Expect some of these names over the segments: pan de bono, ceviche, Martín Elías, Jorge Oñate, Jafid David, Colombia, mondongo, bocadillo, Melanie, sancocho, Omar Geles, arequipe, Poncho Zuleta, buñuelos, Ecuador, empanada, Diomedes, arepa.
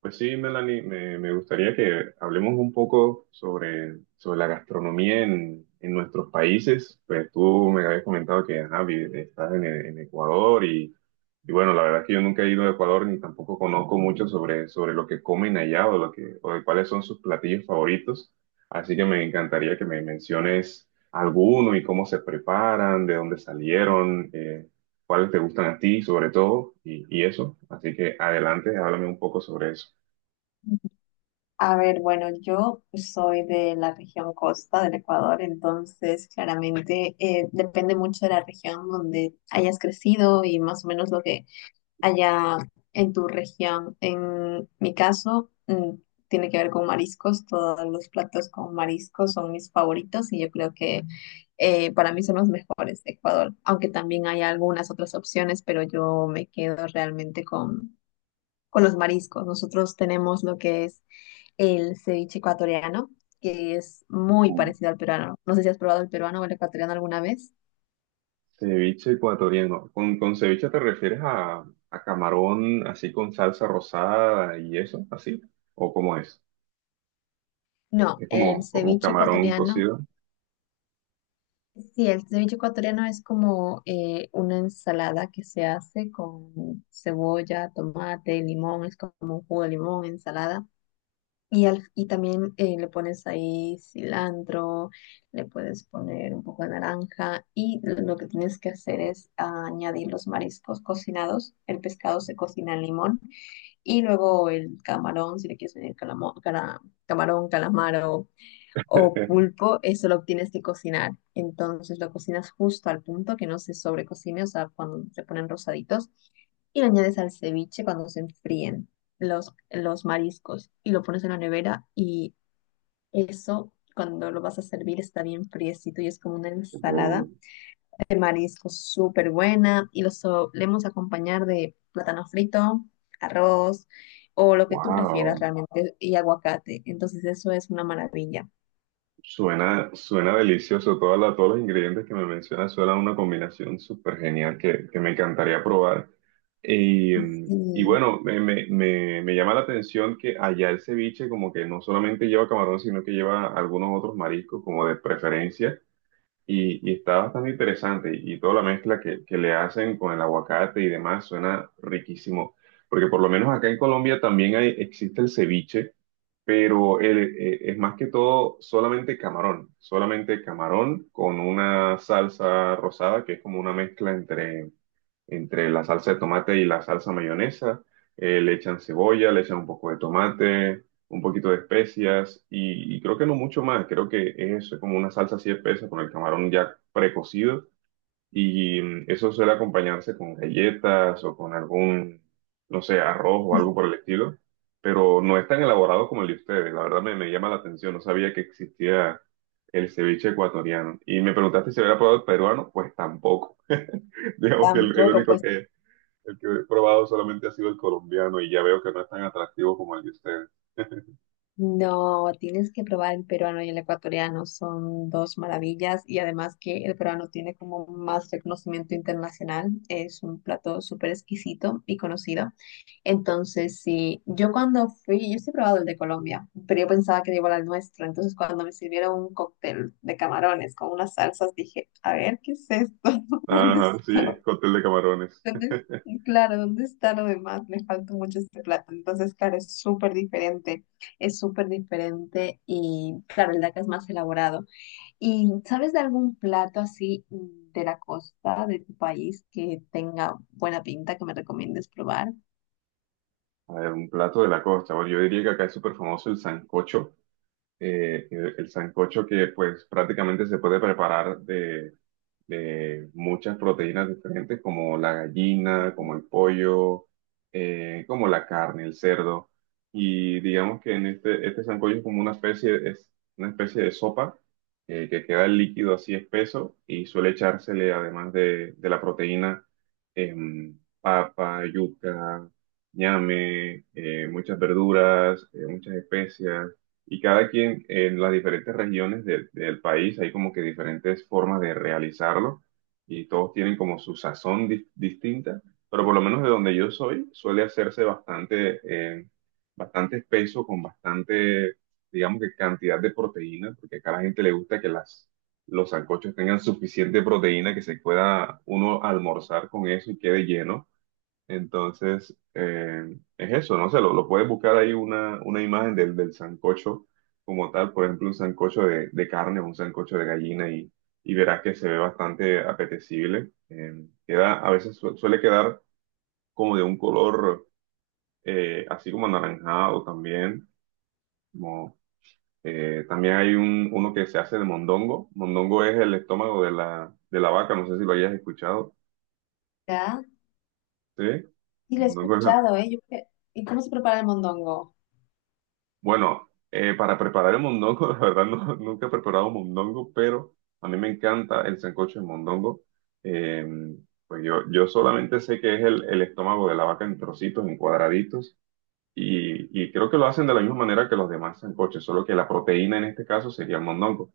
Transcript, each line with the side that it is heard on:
right: Pues sí, Melanie, me gustaría que hablemos un poco sobre la gastronomía en nuestros países. Pues tú me habías comentado que ajá, estás en Ecuador y bueno, la verdad es que yo nunca he ido a Ecuador ni tampoco conozco mucho sobre lo que comen allá o, lo que, o de cuáles son sus platillos favoritos. Así que me encantaría que me menciones alguno y cómo se preparan, de dónde salieron, cuáles te gustan a ti sobre todo y eso. Así que adelante, háblame un poco sobre eso.
left: A ver, bueno, yo soy de la región costa del Ecuador. Entonces claramente depende mucho de la región donde hayas crecido y más o menos lo que haya en tu región. En mi caso, tiene que ver con mariscos, todos los platos con mariscos son mis favoritos y yo creo que para mí son los mejores de Ecuador, aunque también hay algunas otras opciones, pero yo me quedo realmente con los mariscos. Nosotros tenemos lo que es el ceviche ecuatoriano, que es muy
right: Mm.
left: parecido al peruano. No sé si has probado el peruano o el ecuatoriano alguna vez.
right: Ceviche ecuatoriano. ¿Con ceviche te refieres a camarón así con salsa rosada y eso, así? ¿O cómo es?
left: No,
right: Es
left: el
right: como, como
left: ceviche
right: camarón
left: ecuatoriano,
right: cocido.
left: sí, el ceviche ecuatoriano es como una ensalada que se hace con cebolla, tomate, limón, es como un jugo de limón, ensalada. Y también le pones ahí cilantro, le puedes poner un poco de naranja y lo que tienes que hacer es añadir los mariscos cocinados. El pescado se cocina en limón y luego el camarón, si le quieres añadir camarón, calamaro, o pulpo, eso lo tienes que cocinar. Entonces lo cocinas justo al punto que no se sobrecocine, o sea, cuando se ponen rosaditos, y lo añades al ceviche cuando se enfríen los mariscos y lo pones en la nevera y eso cuando lo vas a servir está bien friecito y es como una ensalada
right: Oh,
left: de mariscos súper buena y lo solemos acompañar de plátano frito, arroz o lo que tú prefieras
right: wow,
left: realmente y aguacate. Entonces eso es una maravilla.
right: suena, suena delicioso. Todos los ingredientes que me mencionas suenan una combinación súper genial que me encantaría probar. Y, y
left: Sí.
right: bueno, me llama la atención que allá el ceviche como que no solamente lleva camarón, sino que lleva algunos otros mariscos como de preferencia. Y está bastante interesante y toda la mezcla que le hacen con el aguacate y demás suena riquísimo, porque por lo menos acá en Colombia también hay, existe el ceviche, pero es más que todo solamente camarón con una salsa rosada que es como una mezcla entre entre la salsa de tomate y la salsa mayonesa. Le echan cebolla, le echan un poco de tomate, un poquito de especias y creo que no mucho más. Creo que es eso, es como una salsa así espesa con el camarón ya precocido y eso suele acompañarse con galletas o con algún, no sé, arroz o algo por el estilo. Pero no es tan elaborado como el de ustedes. La verdad me llama la atención. No sabía que existía el ceviche ecuatoriano. Y me preguntaste si había probado el peruano. Pues tampoco. Digamos que el
left: Tampoco,
right: único
left: pues
right: que, el que he probado solamente ha sido el colombiano y ya veo que no es tan atractivo como el de ustedes.
left: no, tienes que probar el peruano y el ecuatoriano, son dos maravillas y además que el peruano tiene como más reconocimiento internacional, es un plato súper exquisito y conocido. Entonces, sí, yo cuando fui, yo sí he probado el de Colombia, pero yo pensaba que era igual al nuestro. Entonces cuando me sirvieron un cóctel de camarones con unas salsas, dije, a ver, ¿qué es esto? ¿Dónde
right: Ajá,
left: está?
right: sí, cóctel de camarones.
left: ¿Dónde- Claro, ¿dónde está lo demás? Le falta mucho este plato. Entonces, claro, es súper diferente. Es súper diferente y, claro, el DACA es más elaborado. ¿Y sabes de algún plato así de la costa de tu país que tenga buena pinta que me recomiendes probar?
right: A ver, un plato de la costa. Bueno, yo diría que acá es súper famoso el sancocho. El el sancocho que pues prácticamente se puede preparar de muchas proteínas diferentes como la gallina, como el pollo, como la carne, el cerdo. Y digamos que en este, este sancocho es como una especie, es una especie de sopa que queda el líquido así espeso y suele echársele además de la proteína papa, yuca, ñame, muchas verduras, muchas especias y cada quien en las diferentes regiones del, del país hay como que diferentes formas de realizarlo y todos tienen como su sazón distinta, pero por lo menos de donde yo soy suele hacerse bastante, eh, bastante espeso con bastante, digamos que cantidad de proteína, porque acá a la gente le gusta que las, los sancochos tengan suficiente proteína que se pueda uno almorzar con eso y quede lleno. Entonces, es eso, no sé, lo puedes buscar ahí una imagen del, del sancocho como tal, por ejemplo, un sancocho de carne o un sancocho de gallina y verás que se ve bastante apetecible. Queda, a veces suele quedar como de un color así como anaranjado también. Como, también hay un, uno que se hace de mondongo. Mondongo es el estómago de la vaca, no sé si lo hayas escuchado.
left: ¿Ya?
right: ¿Sí?
left: Sí, lo he
right: Mondongo es la-
left: escuchado, ¿eh? ¿Y cómo se prepara el mondongo?
right: Bueno, para preparar el mondongo, la verdad nunca he preparado mondongo, pero a mí me encanta el sancocho de mondongo. Eh, pues yo, yo solamente sé que es el estómago de la vaca en trocitos, en cuadraditos, y creo que lo hacen de la misma manera que los demás sancoches, solo que la proteína en este caso sería el mondongo.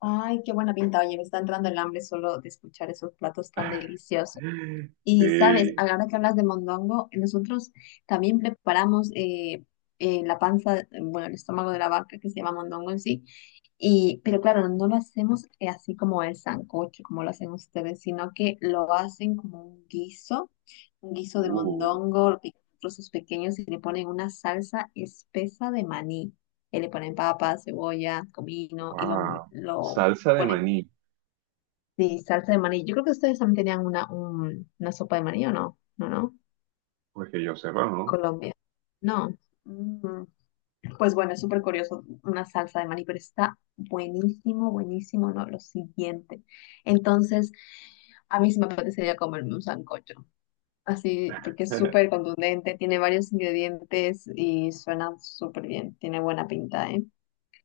left: Ay, qué buena pinta. Oye, me está entrando el hambre solo de escuchar esos platos tan deliciosos. Y sabes,
right: Sí,
left: ahora que hablas de mondongo, nosotros también preparamos la panza, bueno, el estómago de la vaca que se llama mondongo en sí, y, pero claro, no lo hacemos así como el sancocho, como lo hacen ustedes, sino que lo hacen como un guiso de
right: uh,
left: mondongo, lo pican en trozos pequeños y le ponen una salsa espesa de maní, y le ponen papas, cebolla, comino y
right: wow.
left: lo
right: Salsa de
left: ponen.
right: maní,
left: Sí, salsa de maní. Yo creo que ustedes también tenían una sopa de maní, ¿o no? No, no.
right: pues que yo sepa,
left: En
right: ¿no?
left: Colombia. No. Mm, pues bueno, es súper curioso una salsa de maní, pero está buenísimo, buenísimo, ¿no? Lo siguiente. Entonces, a mí sí me apetecería comerme un sancocho. Así, porque es súper contundente, tiene varios ingredientes y suena súper bien. Tiene buena pinta, ¿eh?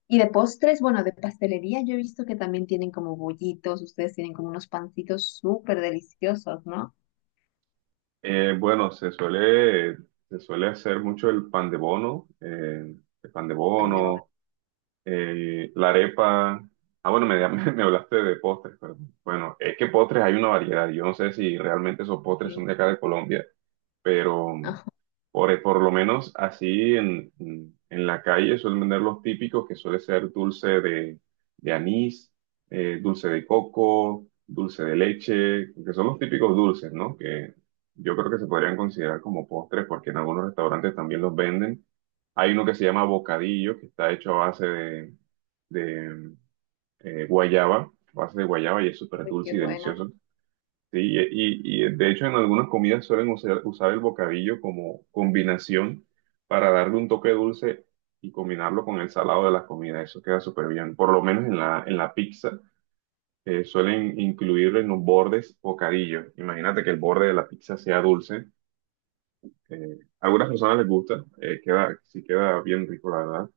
left: Y de postres, bueno, de pastelería, yo he visto que también tienen como bollitos, ustedes tienen como unos pancitos súper deliciosos, ¿no?
right: Bueno, se suele hacer mucho el pan de bono, el pan de
left: Pan de bono,
right: bono, la arepa. Ah, bueno, me hablaste de postres, perdón. Bueno, es que postres hay una variedad. Yo no sé si realmente esos postres son
left: sí.
right: de acá de Colombia pero
left: Ajá,
right: por lo menos así en, en la calle suelen vender los típicos que suele ser dulce de anís, dulce de coco, dulce de leche, que son los típicos dulces, ¿no? Que yo creo que se podrían considerar como postres porque en algunos restaurantes también los venden. Hay uno que se llama bocadillo, que está hecho a base de, guayaba, a base de guayaba y es súper
left: uy, qué
right: dulce y
left: bueno.
right: delicioso. Sí, y, y de hecho en algunas comidas suelen usar el bocadillo como combinación para darle un toque dulce y combinarlo con el salado de las comidas. Eso queda súper bien. Por lo menos en la pizza suelen incluir en los bordes bocadillo. Imagínate que el borde de la pizza sea dulce. A algunas personas les gusta, queda, sí queda bien rico, la verdad.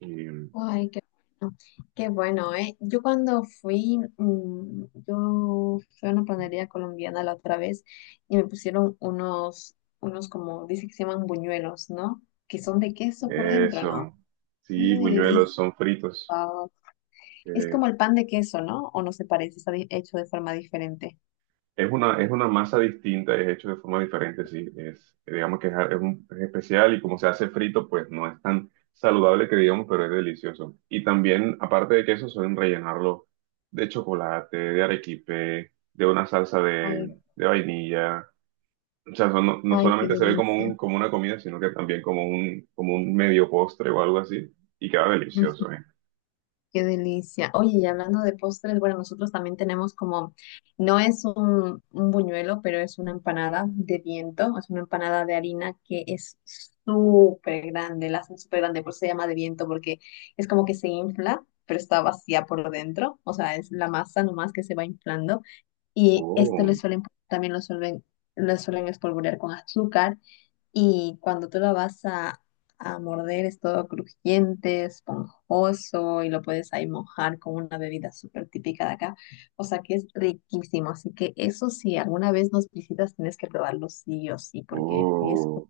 right: Y
left: Ay, qué bueno. Qué bueno, ¿eh? Yo cuando fui, yo fui a una panadería colombiana la otra vez y me pusieron unos como, dice que se llaman buñuelos, ¿no? Que son de queso por dentro, ¿no?
right: eso,
left: Qué
right: sí, buñuelos
left: delicioso.
right: son fritos.
left: Es
right: Eh,
left: como el pan de queso, ¿no? ¿O no se parece? Está hecho de forma diferente.
right: Es una masa distinta, es hecho de forma diferente, sí. Es, digamos que es, es especial y como se hace frito, pues no es tan saludable que digamos, pero es delicioso. Y también, aparte de queso, suelen rellenarlo de chocolate, de arequipe, de una salsa
left: Ay,
right: de vainilla. O sea, no, no
left: ay, qué
right: solamente se ve como un,
left: delicia.
right: como una comida, sino que también como un medio postre o algo así. Y queda
left: Mm,
right: delicioso, ¿eh?
left: qué delicia. Oye, y hablando de postres, bueno, nosotros también tenemos como, no es un buñuelo, pero es una empanada de viento, es una empanada de harina que es súper grande, la hacen súper grande, por eso se llama de viento, porque es como que se infla, pero está vacía por dentro, o sea, es la masa nomás que se va inflando, y esto
right: Oh,
left: le suelen, también lo suelen espolvorear con azúcar. Y cuando tú lo vas a, A morder es todo crujiente, esponjoso y lo puedes ahí mojar con una bebida súper típica de acá. O sea que es riquísimo. Así que eso si alguna vez nos visitas tienes que probarlo sí o sí porque es...
right: oh.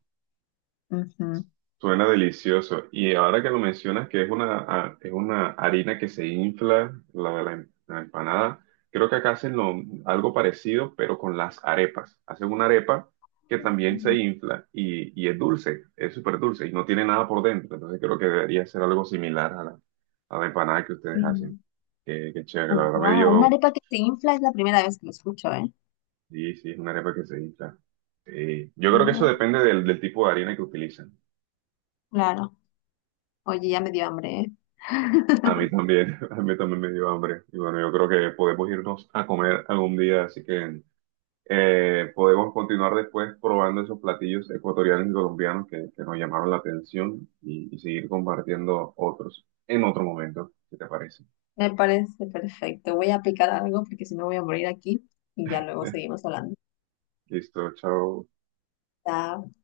left: ujú.
right: Suena delicioso. Y ahora que lo mencionas, que es una, es una harina que se infla, la de la, la empanada, creo que acá hacen algo parecido, pero con las arepas. Hacen una arepa que también se infla y es dulce, es súper dulce y no tiene nada por dentro. Entonces creo que debería ser algo similar a la empanada que ustedes hacen. Qué, qué chévere, la verdad me
left: Wow, una
right: dio...
left: arepa que se infla es la primera vez que lo escucho, ¿eh?
right: Sí, sí, es una arepa que se infla. Sí. Yo creo que eso
left: Mm,
right: depende del, del tipo de harina que utilizan.
left: claro. Oye, ya me dio hambre, ¿eh?
right: A mí también, a mí también me dio hambre. Y bueno, yo creo que podemos irnos a comer algún día, así que podemos continuar después probando esos platillos ecuatorianos y colombianos que nos llamaron la atención y seguir compartiendo otros en otro momento, si te parece.
left: Me parece perfecto. Voy a aplicar algo porque si no voy a morir aquí y ya luego seguimos hablando.
right: Listo, chao.
left: Está